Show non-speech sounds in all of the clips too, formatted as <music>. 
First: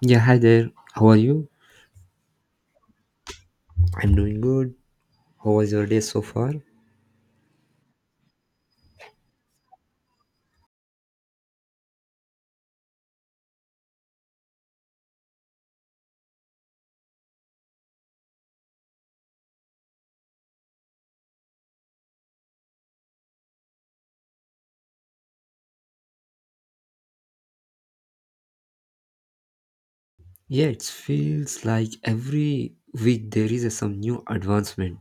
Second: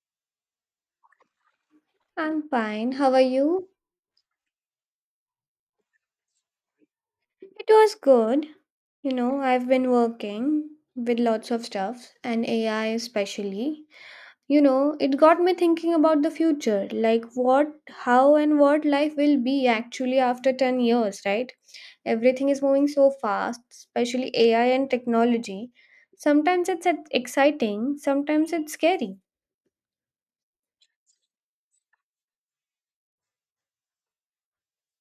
Yeah, hi there. How are you? I'm fine. How are you? I'm doing good. How was your day so far? It was good. You know, I've been working with lots of stuff and AI especially. You know, it got me thinking about the future, like what, how, and what life will be actually after 10 years, right? Everything is moving so fast, especially AI and technology. Sometimes it's exciting, sometimes it's scary. Yeah, it feels like every week there is some new advancement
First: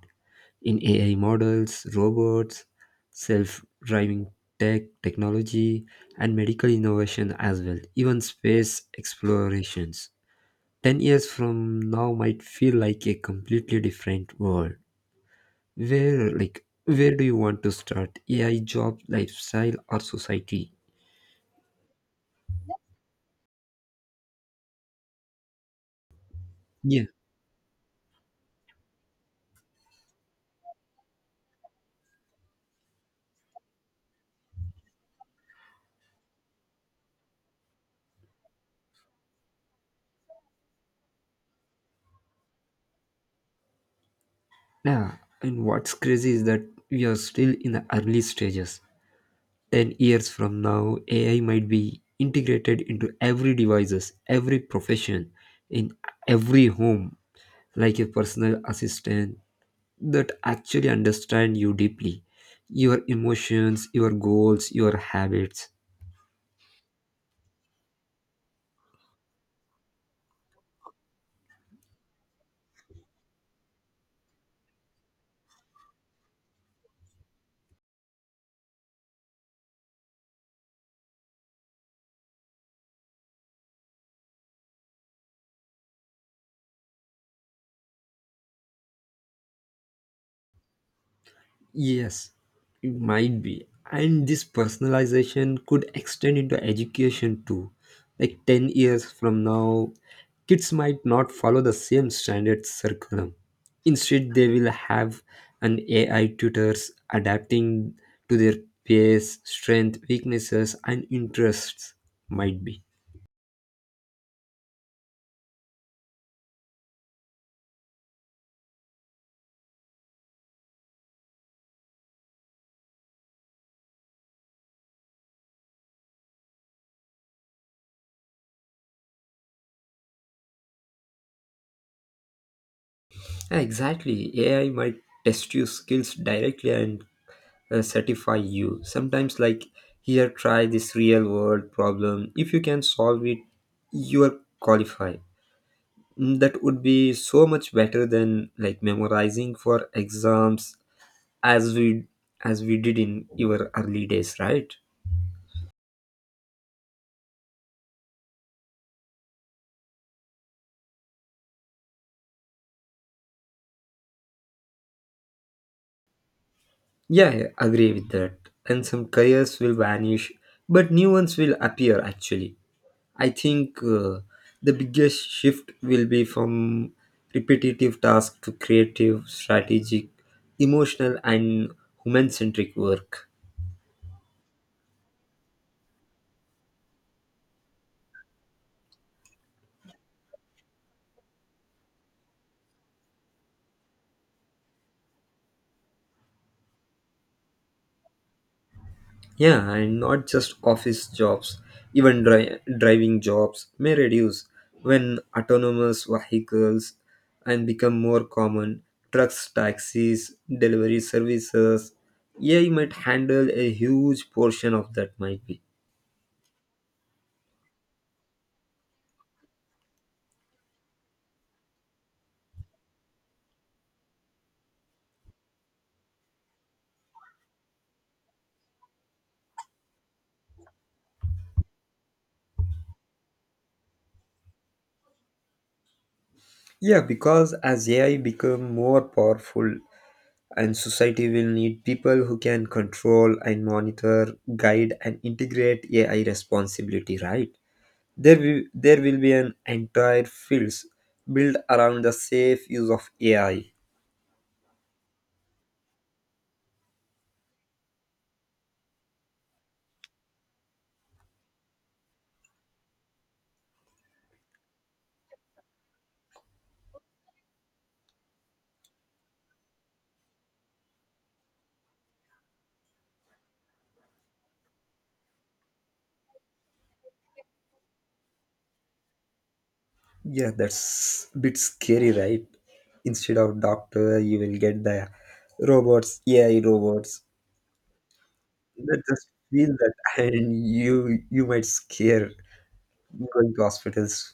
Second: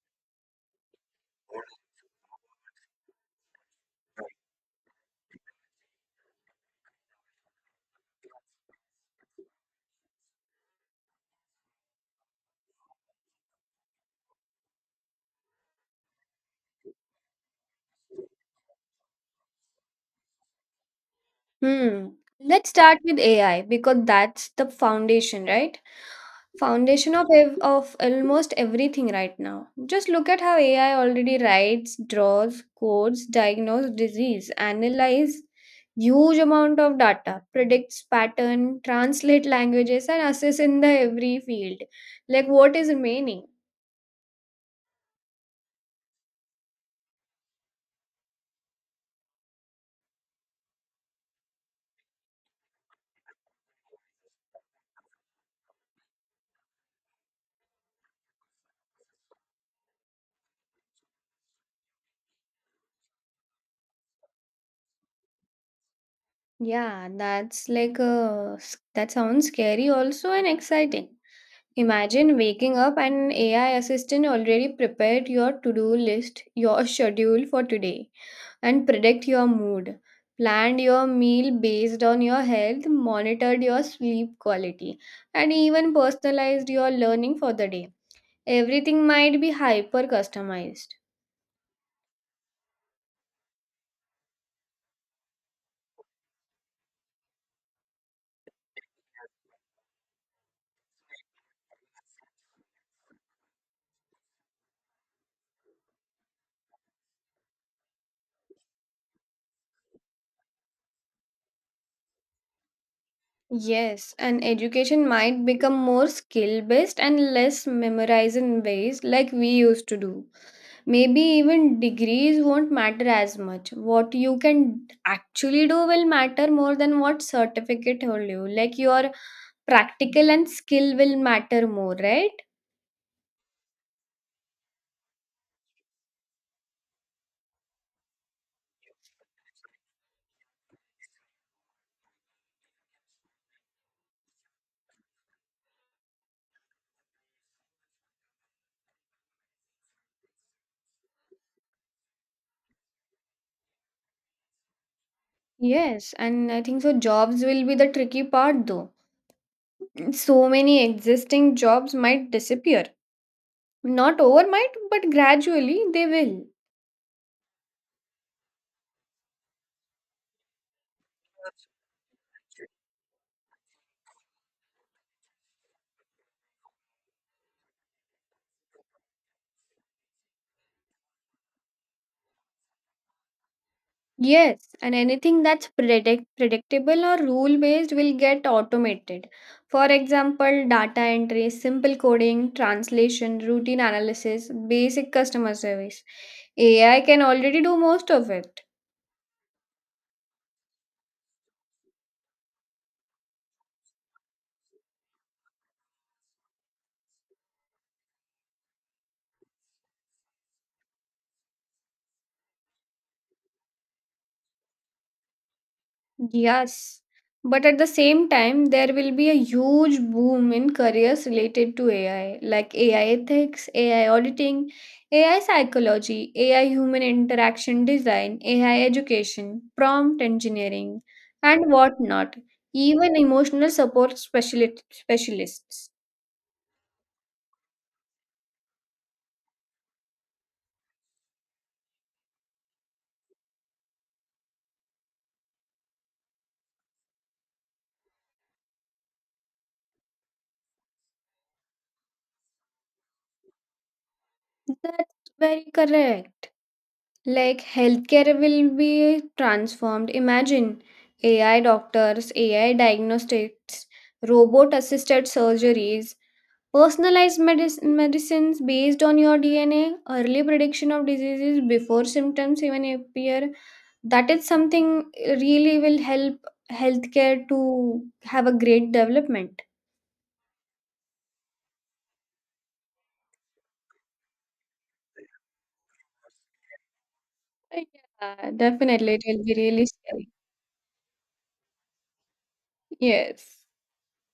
in AI models, robots, self driving technology, and medical innovation as well, even space explorations. 10 years from now might feel like a completely different world. Where, like, where do you want to start? AI, job, lifestyle, or society? Hmm. Let's start with AI because that's the foundation, right? Yeah. Foundation of almost everything right now. Just look at how AI already writes, draws, codes, diagnoses disease, analyze huge amount of data, predicts pattern, translate languages, and assess in the every field. Like what is remaining? Yeah, and what's crazy is that we are still in the early stages. 10 years from now, AI might be integrated into every devices, every profession, in every home, like a personal assistant that actually understand you deeply, your emotions, your goals, your habits. Yeah, that's like that sounds scary also and exciting. Imagine waking up and AI assistant already prepared your to-do list, your schedule for today, and predict your mood, planned your meal based on your health, monitored your sleep quality, and even personalized your learning for the day. Everything might be hyper customized. Yes, it might be. And this personalization could extend into education too. Like 10 years from now, kids might not follow the same standard curriculum. Instead, they will have an AI tutors adapting to their pace, strength, weaknesses, and interests. Might be. Yes, and education might become more skill based and less memorization based like we used to do. Maybe even degrees won't matter as much. What you can actually do will matter more than what certificate hold you, like your practical and skill will matter more, right? Exactly. AI might test your skills directly and satisfy you. Sometimes, like, here, try this real world problem. If you can solve it, you are qualified. Mm. That would be so much better than like memorizing for exams as we as we did in your early days, right? Yes, and I think so jobs will be the tricky part though. So many existing jobs might disappear, not overnight but gradually they will. Yeah, I agree with that. And some careers will vanish, but new ones will appear actually. I think the biggest shift will be from repetitive tasks to creative, strategic, emotional, and human centric work. Yes, and anything that's predictable or rule based will get automated. For example, data entry, simple coding, translation, routine analysis, basic customer service. AI can already do most of it. Yeah, and not just office jobs, even driving jobs may reduce when autonomous vehicles and become more common. Trucks, taxis, delivery services, AI might handle a huge portion of that might be. Yes, but at the same time, there will be a huge boom in careers related to AI, like AI ethics, AI auditing, AI psychology, AI human interaction design, AI education, prompt engineering, and whatnot, even emotional support specialists. Yeah, because as AI become more powerful and society will need people who can control and monitor, guide and integrate AI responsibility, right? There will be an entire fields built around the safe use of AI. That's very correct. Like healthcare will be transformed. Imagine AI doctors, AI diagnostics, robot assisted surgeries, personalized medicines based on your DNA, early prediction of diseases before symptoms even appear. That is something really will help healthcare to have a great development. Yeah, that's a bit scary, right? Instead of doctor, you will get the robots, AI robots. Yeah, That definitely. It just will be feel really that. scary. <laughs> And you might scare going to Yes. hospitals,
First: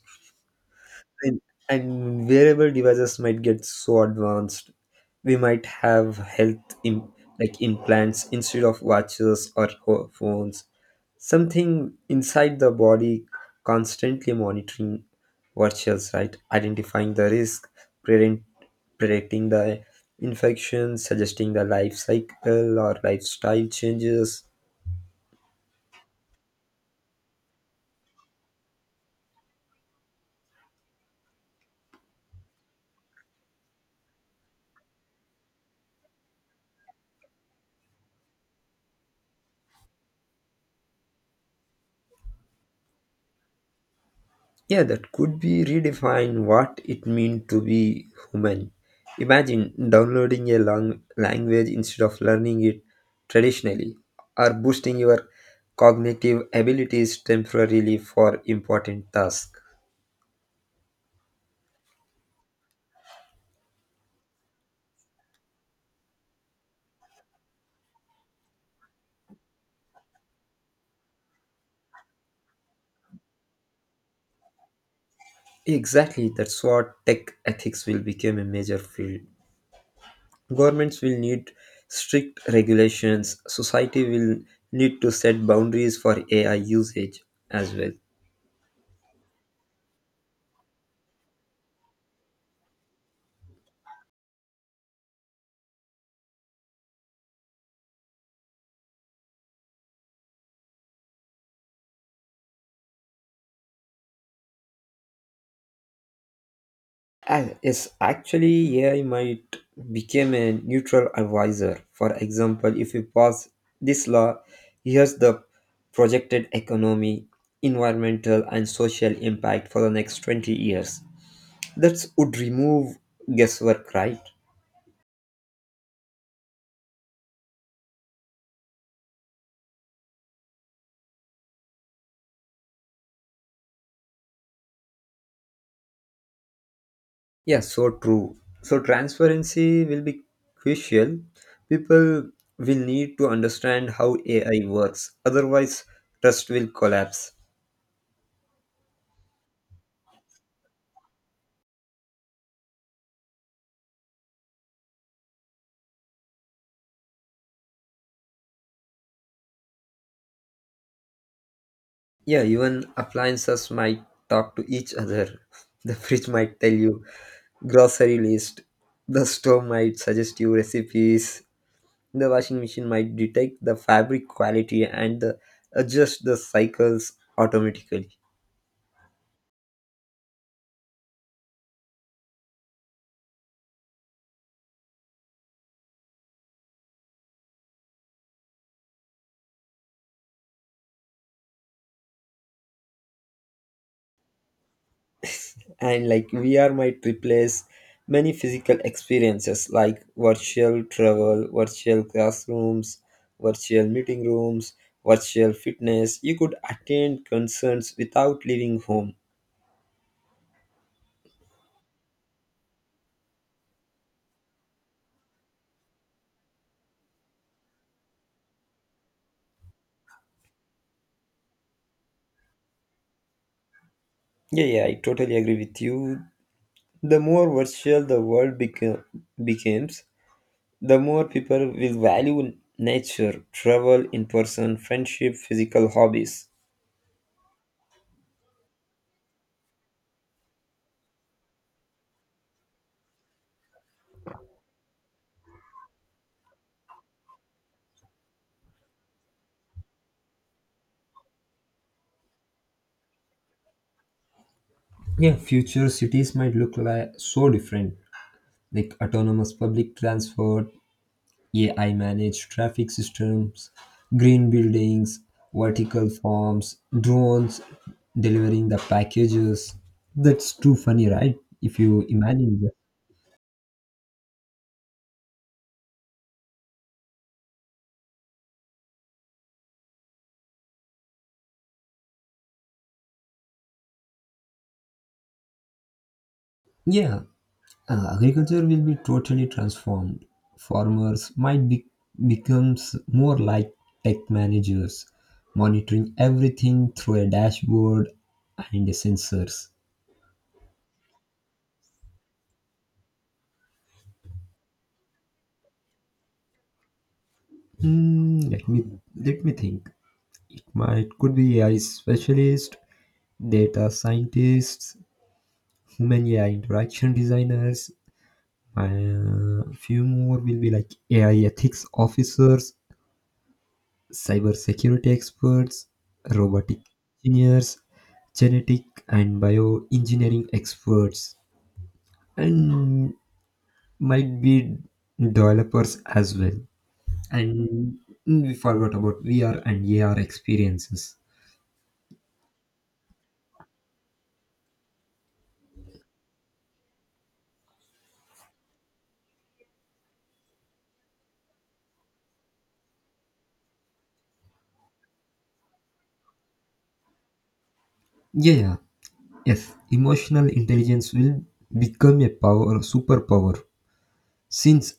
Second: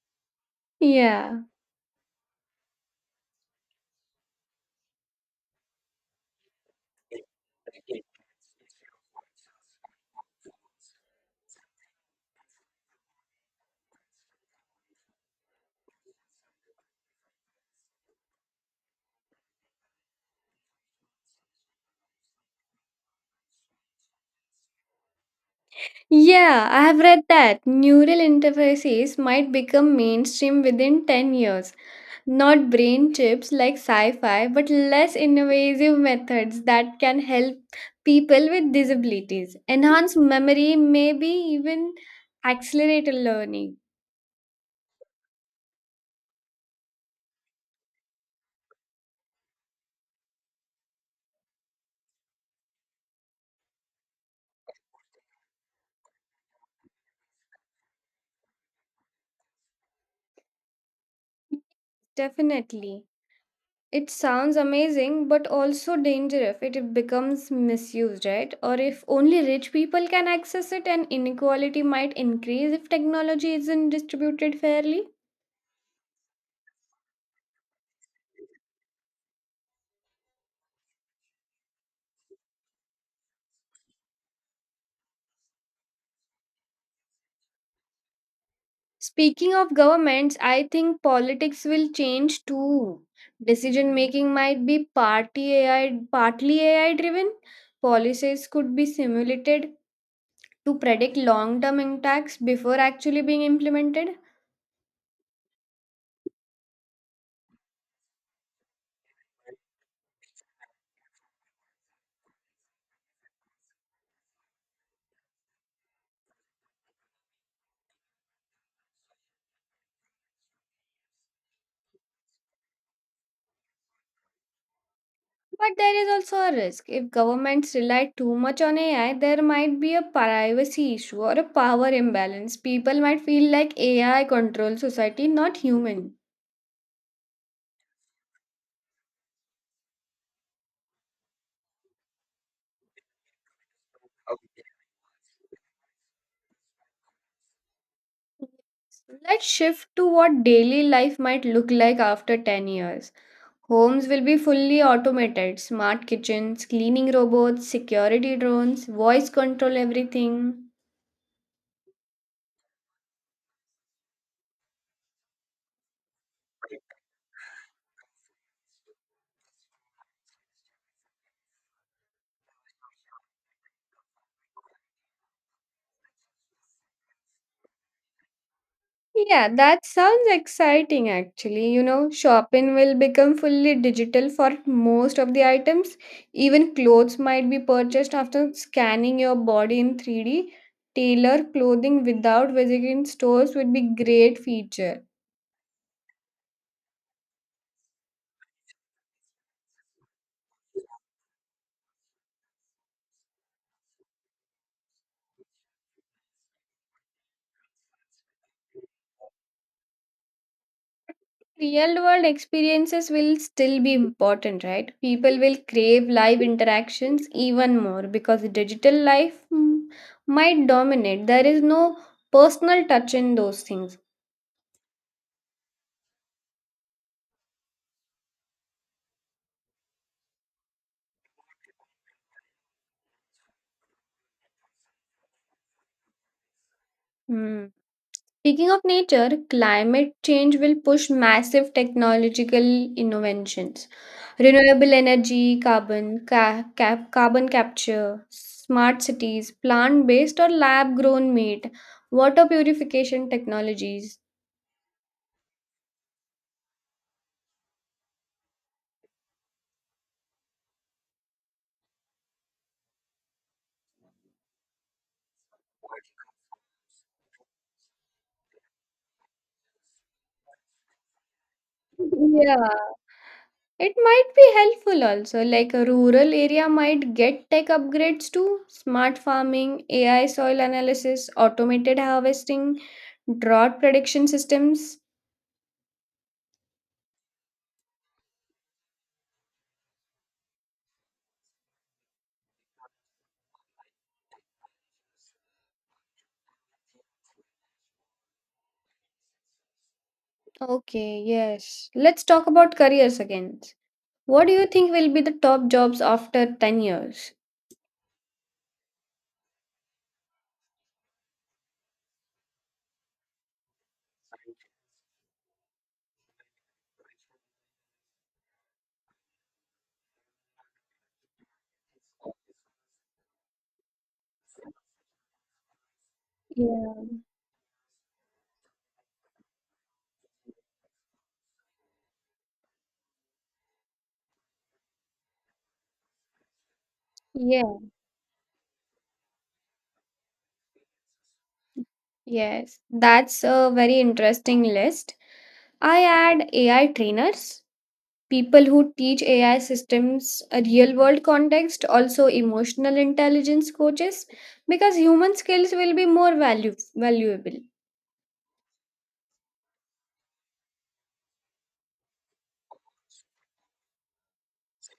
and, Yeah. and wearable devices might get so advanced we might have like implants instead of watches or phones, something inside the body constantly monitoring virtuals, right, identifying the risk, prevent, predicting the infection, suggesting the life cycle or lifestyle changes. Yeah, I have read that neural interfaces might become mainstream within 10 years. Not brain chips like sci fi, but less invasive methods that can help people with disabilities. Enhance memory, maybe even accelerate learning. Yeah, that could be redefine what it means to be human. Imagine downloading a long language instead of learning it traditionally, or boosting your cognitive abilities temporarily for important tasks. Definitely. It sounds amazing, but also dangerous if it becomes misused, right? Or if only rich people can access it, and inequality might increase if technology isn't distributed fairly. Exactly, that's what tech ethics will become a major field. Governments will need strict regulations, society will need to set boundaries for AI usage as well. Speaking of governments, I think politics will change too. Decision making might be party AI, partly AI driven. Policies could be simulated to predict long term impacts before actually being implemented. Yes, actually, AI might become a neutral advisor. For example, if you pass this law, here's the projected economy, environmental, and social impact for the next 20 years. That would remove guesswork, right? But there is also a risk. If governments rely too much on AI, there might be a privacy issue or a power imbalance. People might feel like AI controls society, not human. Yeah, so true. So transparency will be crucial. People will need to understand how AI works, otherwise, trust will collapse. Let's shift to what daily life might look like after 10 years. Homes will be fully automated smart kitchens, cleaning robots, security drones, voice control everything. Yeah, even appliances might talk to each other. <laughs> The fridge might tell you grocery list. The stove might suggest you recipes. The washing machine might detect the fabric quality and adjust the cycles automatically. Yeah, that sounds exciting actually. You know, shopping will become fully digital for most of the items. Even clothes might be purchased after scanning your body in 3D. Tailor clothing without visiting stores would be great feature. <laughs> And like VR might replace many physical experiences like virtual travel, virtual classrooms, virtual meeting rooms, virtual fitness. You could attend concerts without leaving home. Real world experiences will still be important, right? People will crave live interactions even more because digital life might dominate. There is no personal touch in those things. Yeah, yeah, I totally agree with you. The more virtual the world becomes, the more people will value nature, travel, in person, friendship, physical hobbies. Hmm. Speaking of nature, climate change will push massive technological innovations. Renewable energy, carbon, carbon capture, smart cities, plant based or lab grown meat, water purification technologies. Yeah, future cities might look like so different, like autonomous public transport, AI managed traffic systems, green buildings, vertical farms, drones delivering the packages. That's too funny, right? If you imagine Yeah, that. it might be helpful also. Like a rural area might get tech upgrades too, smart farming, AI soil analysis, automated harvesting, drought prediction systems. Yeah, agriculture will be totally transformed. Farmers might becomes more like tech managers, monitoring everything through a dashboard and sensors. Okay, yes. Let's talk about careers again. What do you think will be the top jobs after 10 years? Hmm, let me let me think. Might could be AI specialist, data scientists, human AI interaction designers. A few more will be like AI ethics officers, cybersecurity experts, robotic Yeah. engineers, genetic and bioengineering experts, and might be developers as well. Yeah. And we forgot about VR and AR experiences. Yes. That's a very interesting list. I add AI trainers, people who teach AI systems a real world context, also emotional intelligence coaches, because human skills will be more value valuable. Yeah, yeah. Yes, emotional intelligence will become a power superpower. Since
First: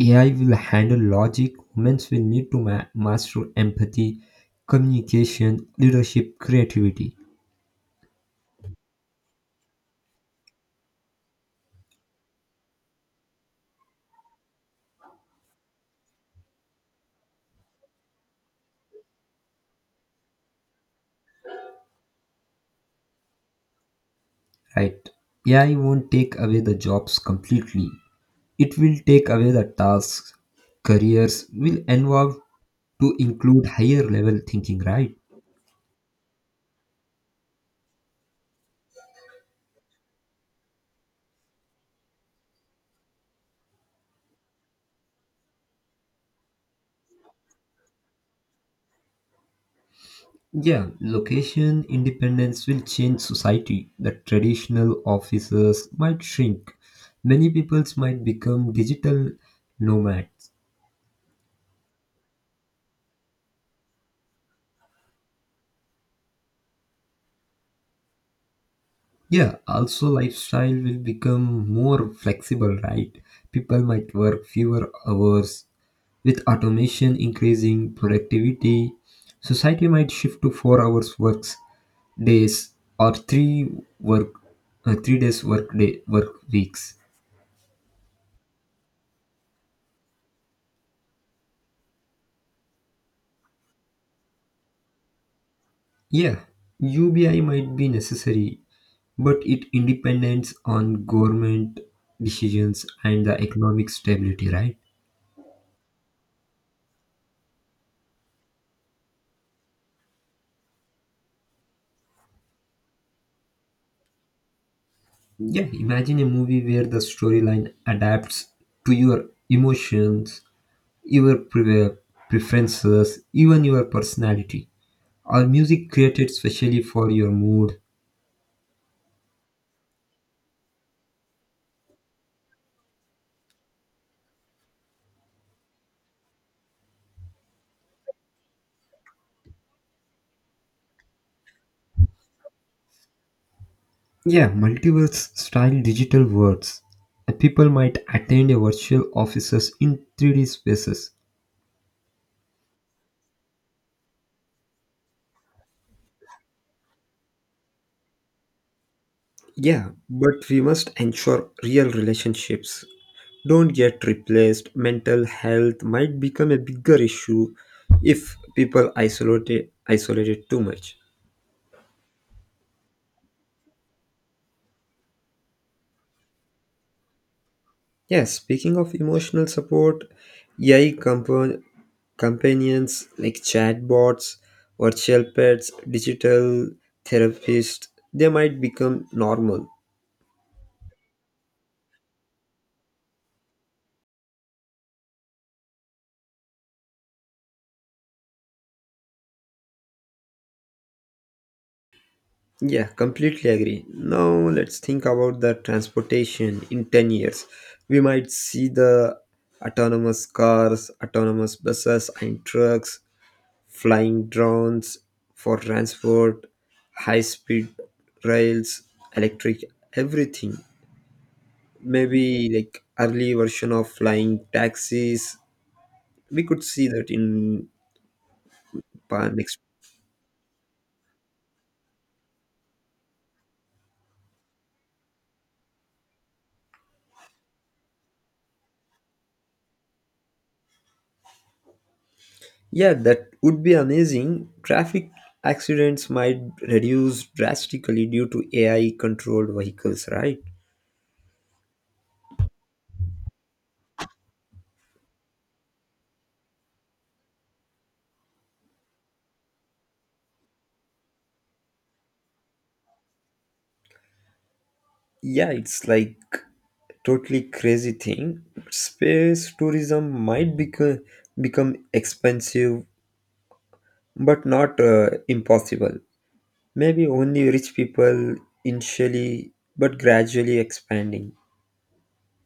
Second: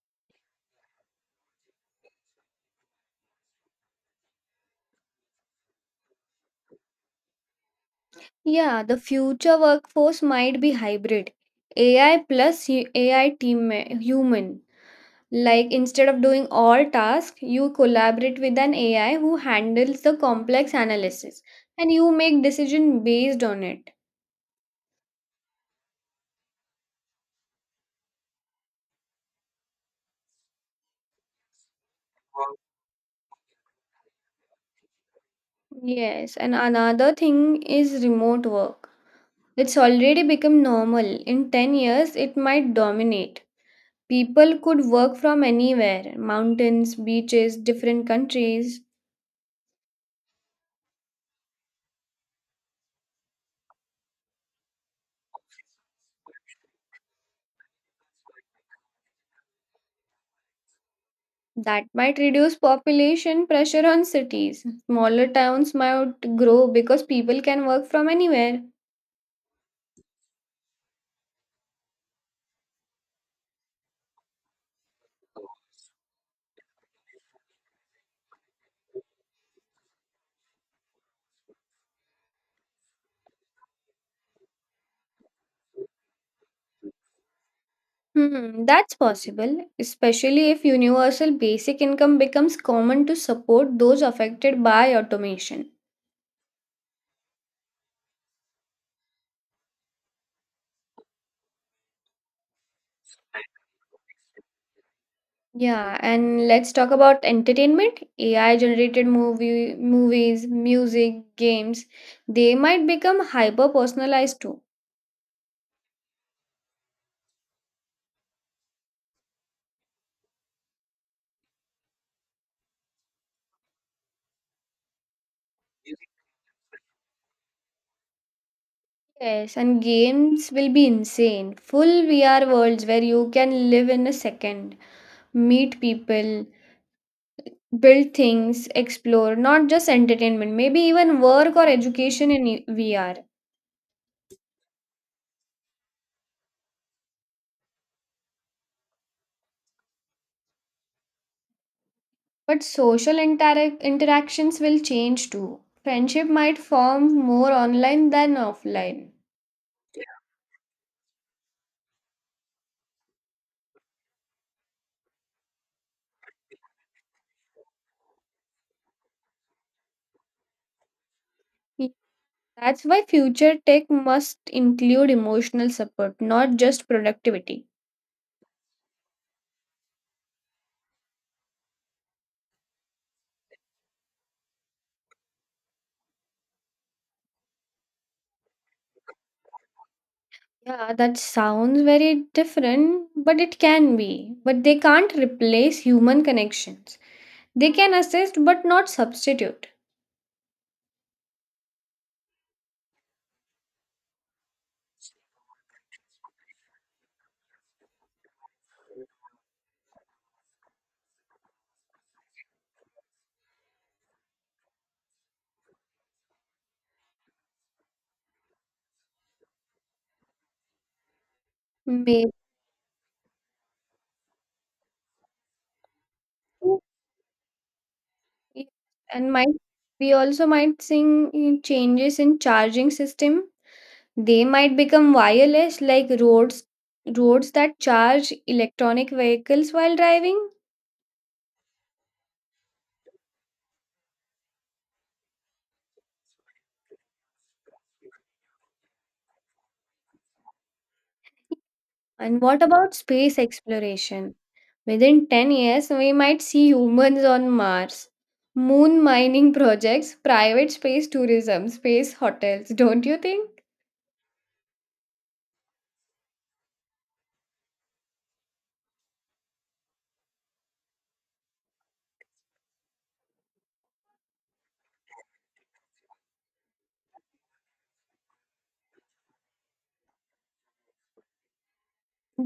AI will handle logic, humans will need to master empathy, communication, leadership, creativity. Yeah, the future workforce might be hybrid. AI plus AI human. Like instead of doing all tasks, you collaborate with an AI who handles the complex analysis and you make decision based on it. Right. AI won't take away the jobs completely. It will take away the tasks, careers will evolve to include higher level thinking, right? Yes, and another thing is remote work. It's already become normal. In 10 years, it might dominate. People could work from anywhere, mountains, beaches, different countries. Yeah, location independence will change society. The traditional offices might shrink. Many peoples might become digital nomads. That might reduce population pressure on cities. Smaller towns might grow because people can work from anywhere. Yeah, also lifestyle will become more flexible, right? People might work fewer hours. With automation increasing productivity, society might shift to 4 hours works days or 3 work 3 days work day work weeks. Hmm, that's possible, especially if universal basic income becomes common to support those affected by automation. Yeah, UBI might be necessary, but it independs on government decisions and the economic stability, right? Yeah, and let's talk about entertainment. AI generated movies, music, games, they might become hyper personalized too. Yeah, imagine a movie where the storyline adapts to your emotions, your preferences, even your personality, or music created specially for your mood. Yes, and games will be insane. Full VR worlds where you can live in a second, meet people, build things, explore, not just entertainment, maybe even work or education in VR. Yeah, multiverse style digital worlds. People might attend a virtual offices in 3D spaces. But social interactions will change too. Friendship might form more online than offline. Yeah, but we must ensure real relationships don't get replaced. Mental health might become a bigger issue if people isolate it too much. Y- That's why future tech must include emotional support, not just productivity. Yes, speaking of emotional support, AI companions like chatbots, virtual pets, digital therapists, they might become normal. Yeah, that sounds very different, but it can be. But they can't replace human connections. They can assist, but not substitute. Yeah, completely agree. Now let's think about the transportation in 10 years. We might see the autonomous cars, autonomous buses and trucks, flying drones for transport, high speed rails, electric everything. Maybe, Maybe like early version of flying taxis. We could see that in and might next. we also might seeing changes in charging system. They might become wireless like roads that charge electronic vehicles while driving. Yeah, that would be amazing. Traffic accidents might reduce drastically due to AI controlled vehicles, right? And what about space exploration? Within 10 years, we might see humans on Mars. Moon mining projects, private space tourism, space hotels, don't you think? Yeah, it's like totally crazy thing. Space tourism might become expensive but not impossible. Maybe only rich people initially but gradually expanding.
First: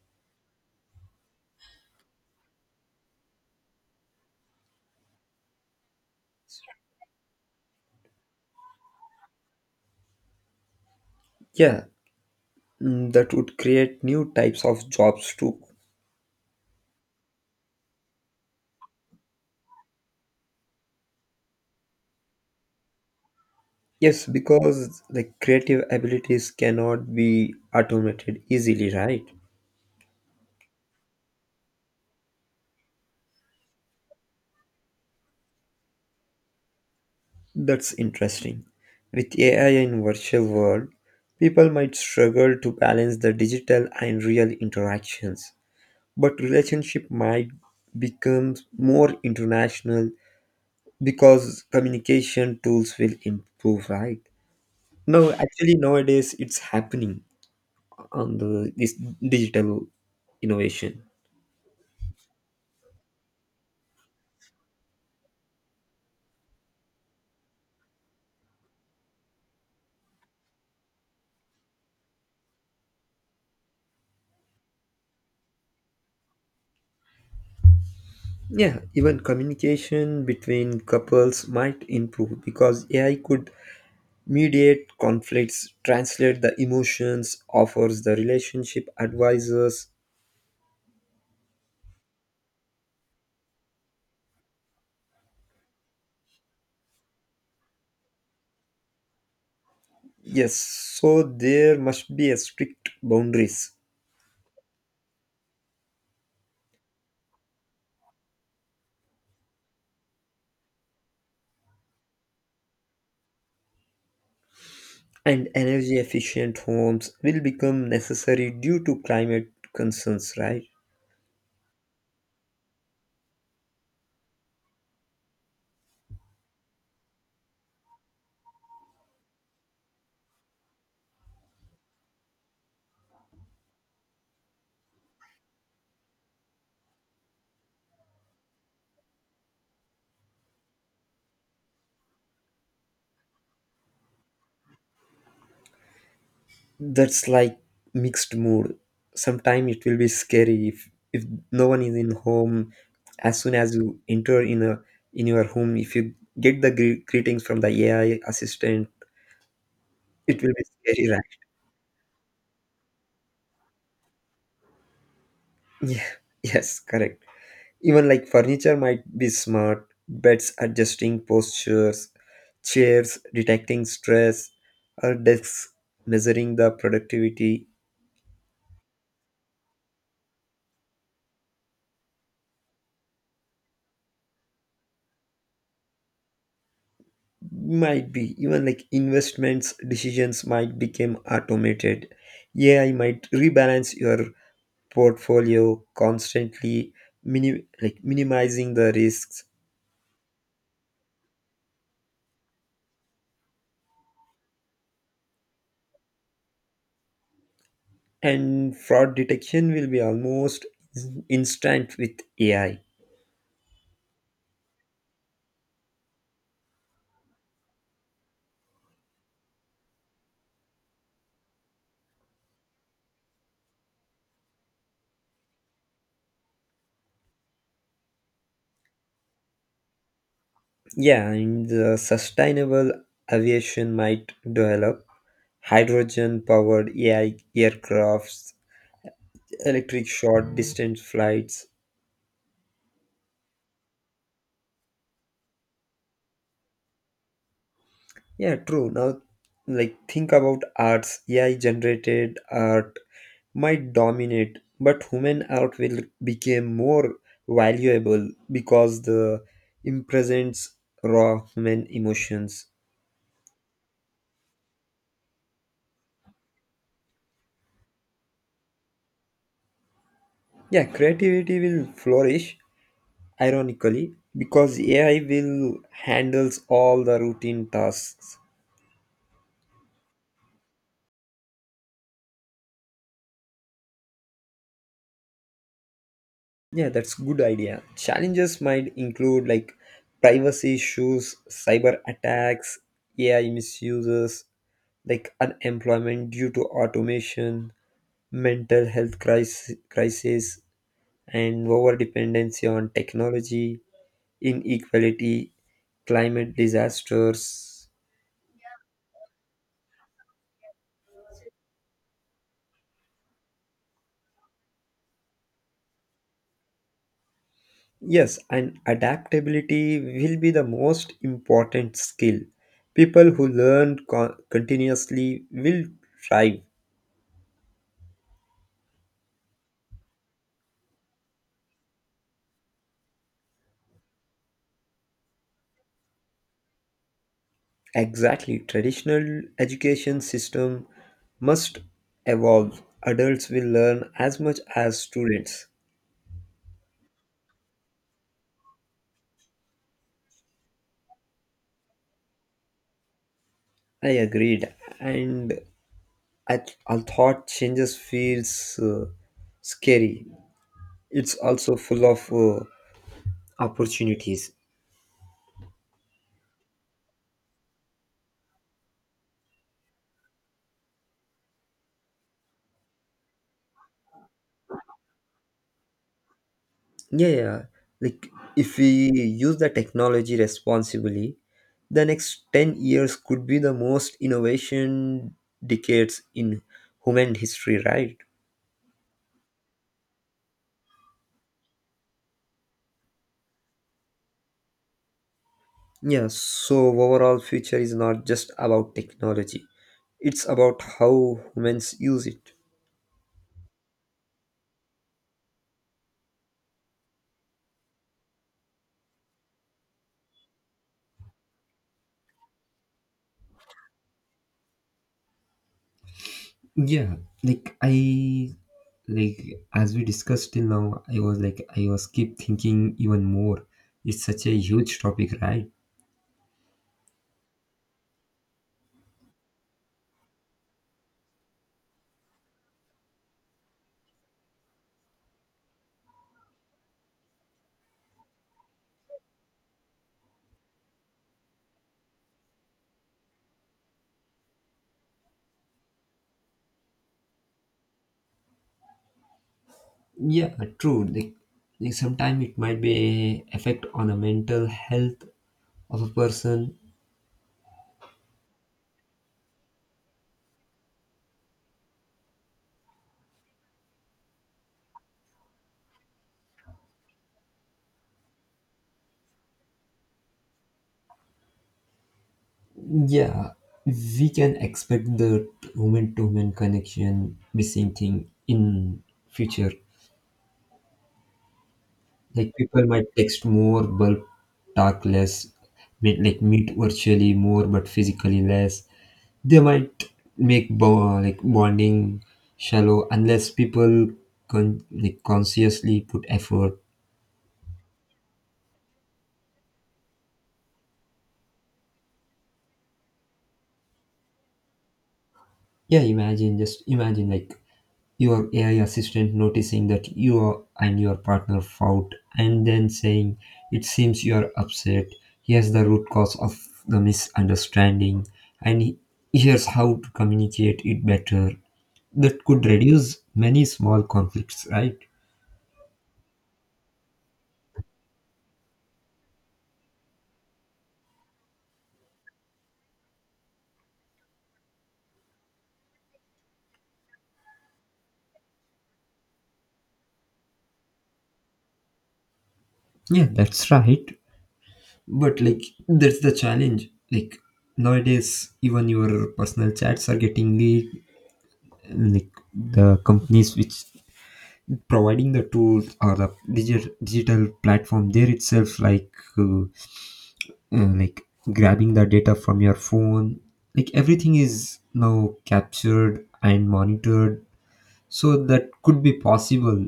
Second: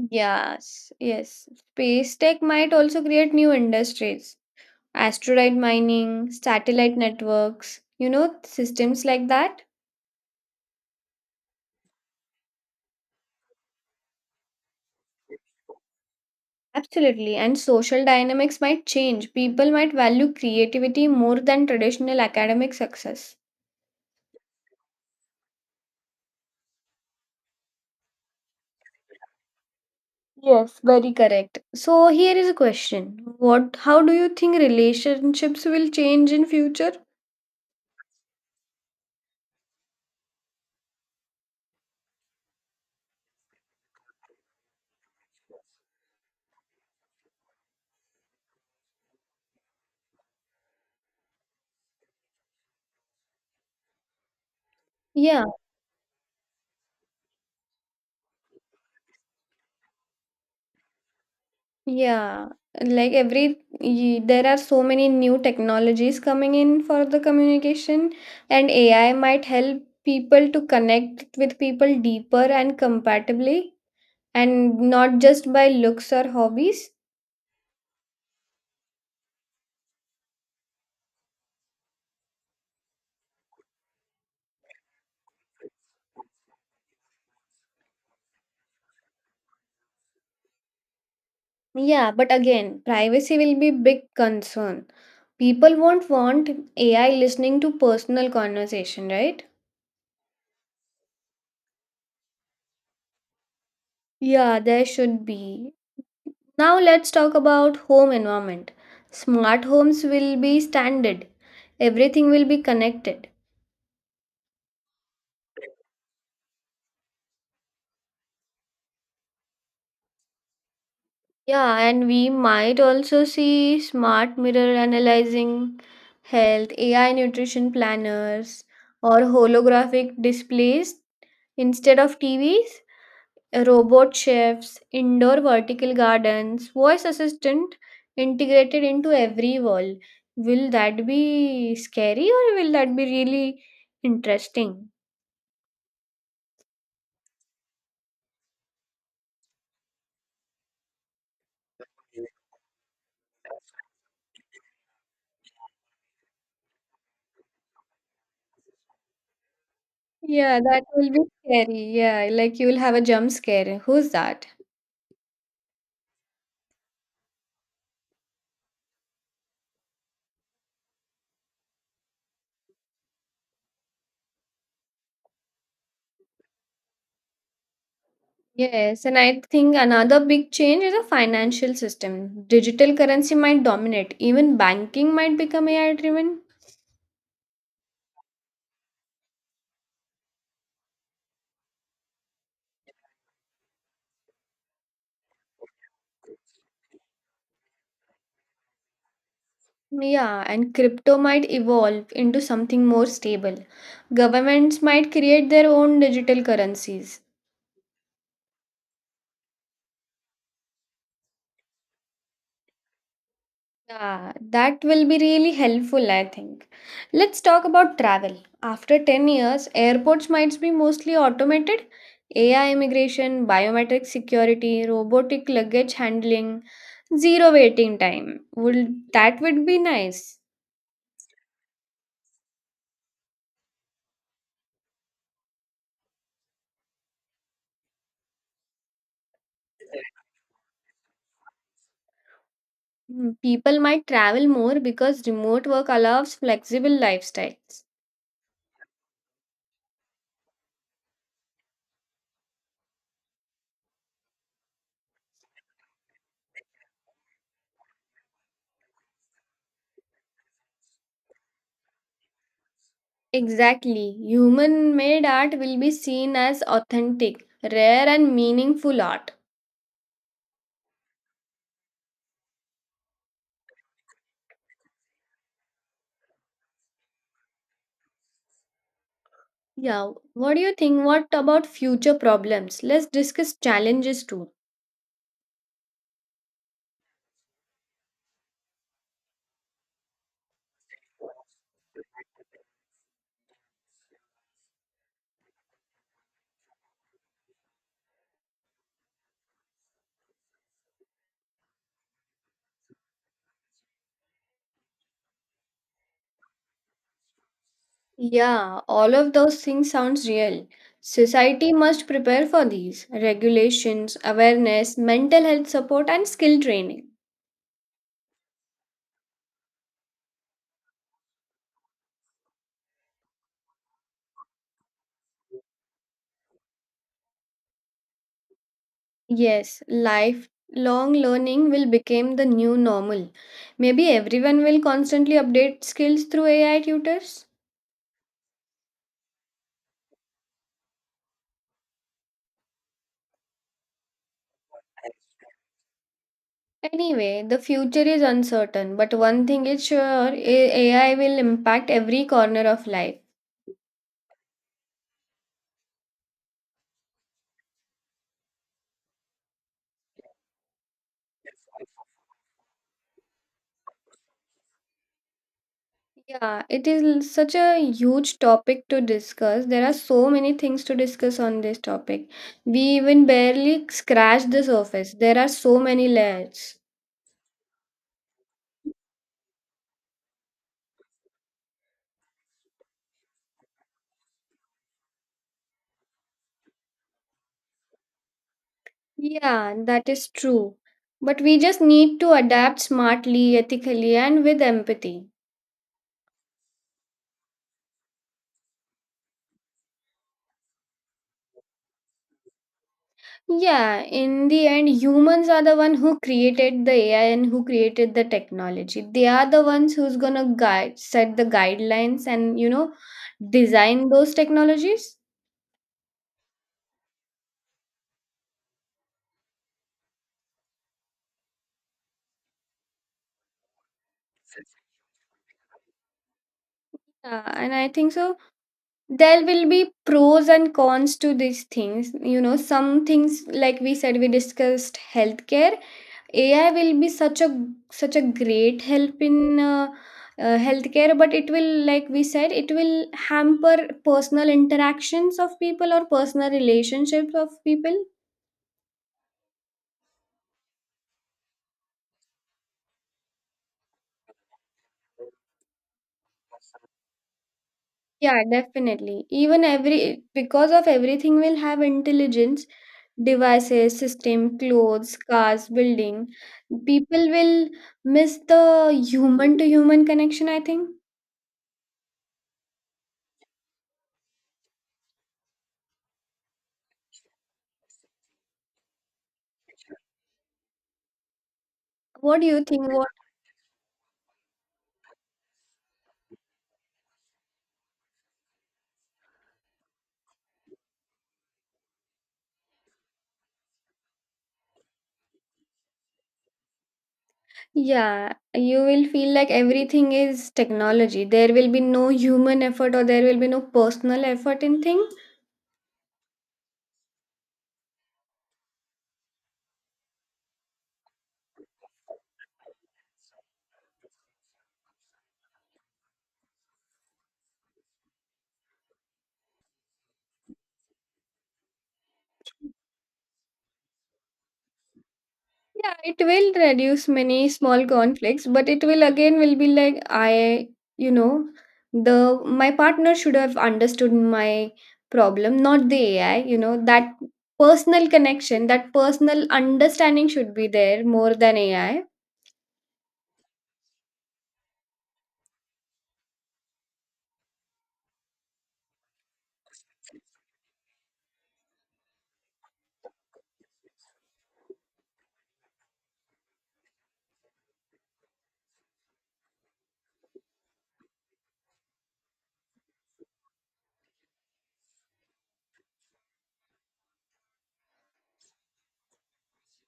Yes, yes. Space tech might also create new industries. Asteroid mining, satellite networks, you know, systems like that. Yeah, that would create new types of jobs too. Absolutely, and social dynamics might change. People might value creativity more than traditional academic success. Yes, because like creative abilities cannot be automated easily, right? Very correct. So here is a question. What How do you think relationships will change in future? That's interesting. With AI in virtual world, people might struggle to balance the digital and real interactions, but relationship might become more international because communication tools will improve, right? No, Yeah, actually nowadays it's happening on the this digital innovation. yeah. Like every there are so many new technologies coming in for the communication, and AI might help people to connect with people deeper and compatibly and not just by looks or hobbies. Yeah, even communication between couples might improve because AI could mediate conflicts, translate the emotions, offers the relationship advisors. Yeah, but again, privacy will be big concern. People won't want AI listening to personal conversation, right? Yes, so there must be a strict boundaries, Yeah, there should be. Now let's talk about home environment. Smart homes will be standard. Everything will be connected. and energy efficient homes will become necessary due to climate concerns, right? Yeah, and we might also see smart mirror analyzing health, AI nutrition planners, or holographic displays instead of TVs. Robot chefs, indoor vertical gardens, voice assistant integrated into every wall. Will that be scary or will that be really interesting? That's like mixed mood. Sometimes it will be scary if no one is in home. As soon as you enter in your home, if you get the greetings from the AI assistant, it will Yeah, be that will scary, be right? scary. Yeah, like you will have a jump scare. Who's that? <laughs> Yeah, yes, correct. Even like furniture might be smart, beds adjusting postures, chairs detecting stress, or desks measuring the productivity. Yes, and I think another big change is the financial system. Digital currency might dominate. Even banking might become AI driven. Might be even like investments decisions might become automated. AI might rebalance your portfolio constantly, mini like minimizing the risks. Yeah, and crypto might evolve into something more stable. Governments might create their own digital currencies. And fraud detection will be almost instant with AI. Yeah, that will be really helpful, I think. Let's talk about travel. After 10 years, airports might be mostly automated. AI immigration, biometric security, robotic luggage handling, zero waiting time. Would that would be nice. Yeah, and the sustainable aviation might develop hydrogen powered AI aircrafts, electric short distance flights. Mm, people might travel more because remote work allows flexible lifestyles. Yeah, true. Now, like, think about arts. AI generated art might dominate, but human art will become more valuable because the it presents raw human emotions. Exactly. Human made art will be seen as authentic, rare and meaningful art. Yeah, creativity will flourish, ironically, because AI will handles all the routine tasks. Yeah, what do you think what about future problems? Let's discuss challenges too. Yeah, that's good idea. Challenges might include like privacy issues, cyber attacks, AI misuses, like unemployment due to automation, mental health crisis, and over dependency on technology, inequality, climate disasters. Yeah, all of those things sounds real. Society must prepare for these regulations, awareness, mental health support and skill training. Yes, and adaptability will be the most important skill. People who learn continuously will thrive. Yes, lifelong learning will become the new normal. Maybe everyone will constantly update skills through AI tutors. Exactly. Traditional education system must evolve. Adults will learn as much as students. Anyway, the future is uncertain, but one thing is sure. AI will impact every corner of life. I agreed. And I thought changes feels scary. It's also full of opportunities. Yeah, it is such a huge topic to discuss. There are so many things to discuss on this topic. We even barely scratched the surface. There are so many layers. Yeah, yeah. Like if we use the technology responsibly, the next 10 years could be the most innovation decades in human history, right? Yeah, that is true. But we just need to adapt smartly, ethically, and with empathy. Yes, so overall future is not just about technology. It's about how humans use it. Yeah, in the end, humans are the one who created the AI and who created the technology. They are the ones who's gonna guide, set the guidelines, and you know, design those technologies. Yeah, like I, like, as we discussed till now, I was keep thinking even more. It's such a huge topic, right? And I think so. There will be pros and cons to these things. You know, some things like we said, we discussed healthcare AI will be such a great help in healthcare, but it will, like we said, it will hamper personal interactions of people or personal relationships of people. Yeah, true. Like, sometimes it might be a effect on the mental health of a person. Yeah, definitely. Even every because of everything will have intelligence, devices, system, clothes, cars, building. People will miss the human to human connection, I think. Yeah, we can expect the human to human connection missing thing in future. What do Like you think? people might text more but talk less, meet virtually more but physically less. They might make like bonding shallow unless people like consciously put effort. Yeah, you will feel like everything is technology. There will be no human effort or there will be no personal effort in thing. Yeah, imagine just imagine like your AI assistant noticing that and your partner fought, and then saying, "It seems you are upset. Here's the root cause of the misunderstanding, and here's how to communicate it better." That could reduce many small conflicts, right? Yeah, it will reduce many small conflicts, but it will again will be like you know, the my partner should have understood my problem, not the AI, you know, that personal connection, that personal understanding should be there more than AI. Yeah, that's right. But like that's the challenge. Like nowadays, even your personal chats are getting leaked. Like the companies which providing the tools or the digital platform there itself, uh, like grabbing the data from your phone, like everything is now captured and monitored, so that could be possible.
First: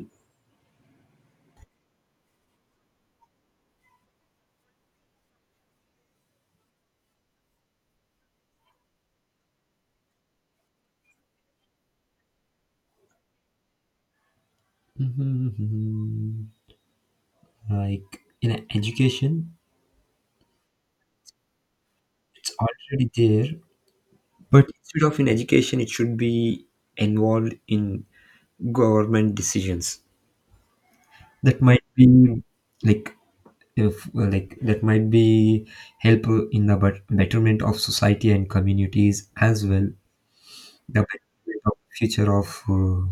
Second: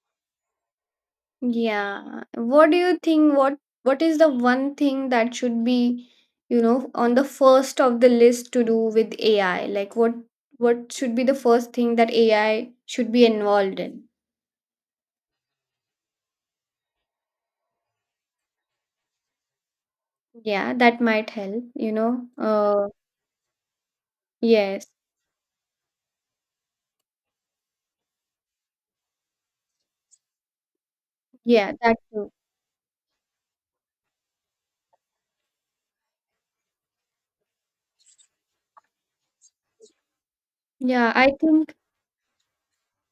Yeah. What do you think? What is the one thing that should be, you know, on the first of the list to do with AI? Like, what should be the first thing that AI should be involved in? <laughs> Mhm. Like in education, Yeah, that might help. You know. it's already there. But Yes. instead of in education it should be involved in government decisions, that Yeah. might That too. be. Like if like that might be help in the betterment of society and communities as well. The Yeah. Betterment of future of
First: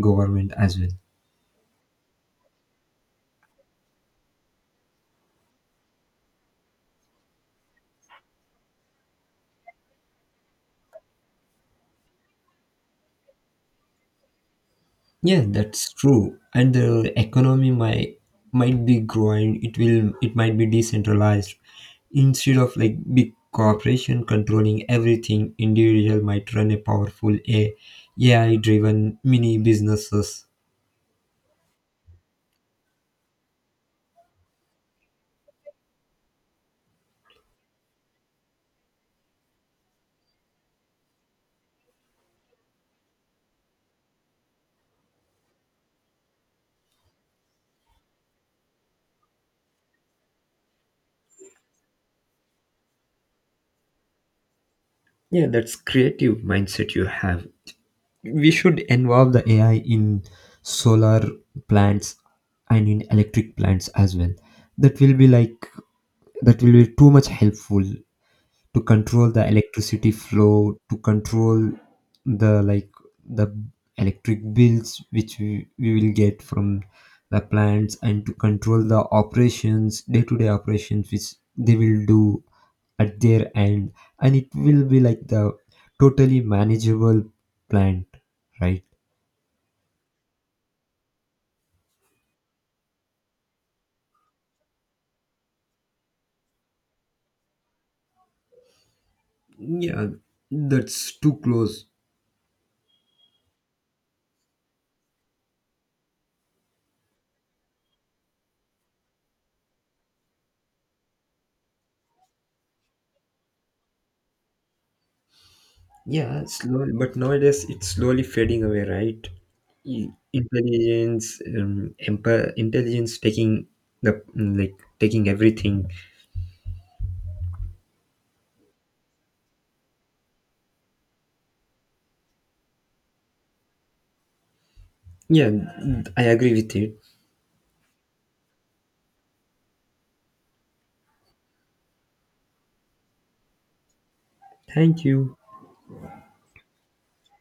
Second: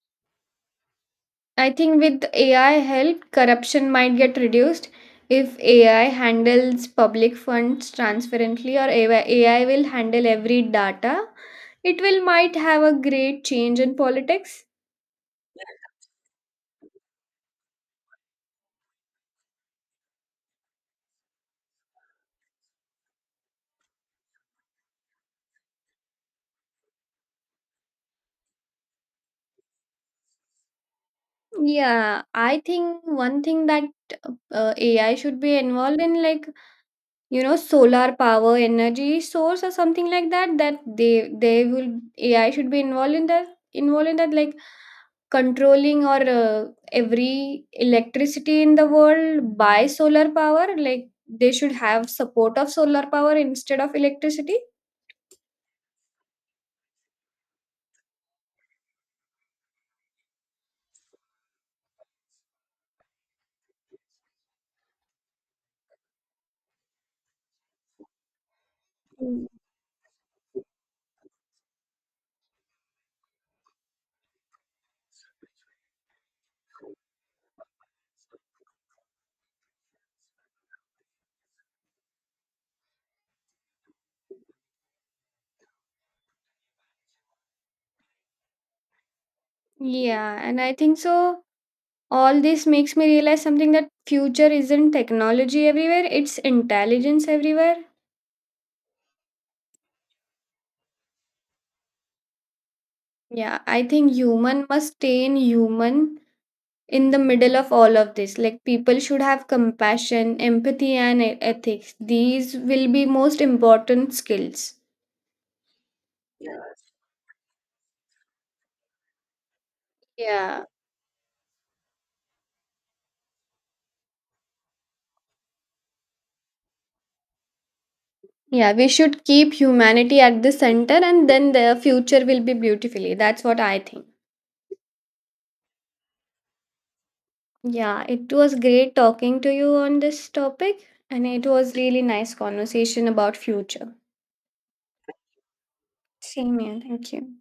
government as well. I think with AI help, corruption might get reduced if AI handles public funds transparently, or AI will handle every data. It will might have a great change in politics. Yeah, that's true. And the economy might be growing. It might be decentralized. Instead of like big corporation controlling everything, individual might run a powerful a ai driven mini businesses. Yeah, I think one thing that AI should be involved in, like you know, solar power energy source or something like that. That they will AI should be involved in that like controlling or every electricity in the world by solar power, like they should have support of solar power instead of electricity. Yeah, that's creative mindset you have. We should involve the AI in solar plants and in electric plants as well. That will be like that will be too much helpful to control Mm. the electricity flow, to control the like the electric bills which we will get from the plants, and to control the operations, day to day operations which they will do at their end, and it will be like the totally manageable plant, right? Yeah, and I think so all this makes me realize something, that future isn't technology everywhere, it's intelligence everywhere. Yeah, that's too close. Yeah, I think human must stay in human in the middle of all of this. Like people should have compassion, empathy and ethics. These will be most important skills. Yeah, slowly, but nowadays it's slowly fading away, right? Yeah. Intelligence, taking the like taking everything. Yeah, we should keep humanity at the center and then the future will be beautifully. That's what I think. Yeah, I agree with you. Yeah, it was great talking to you on this topic and it was really nice conversation about future. Thank you. Same here. Thank you.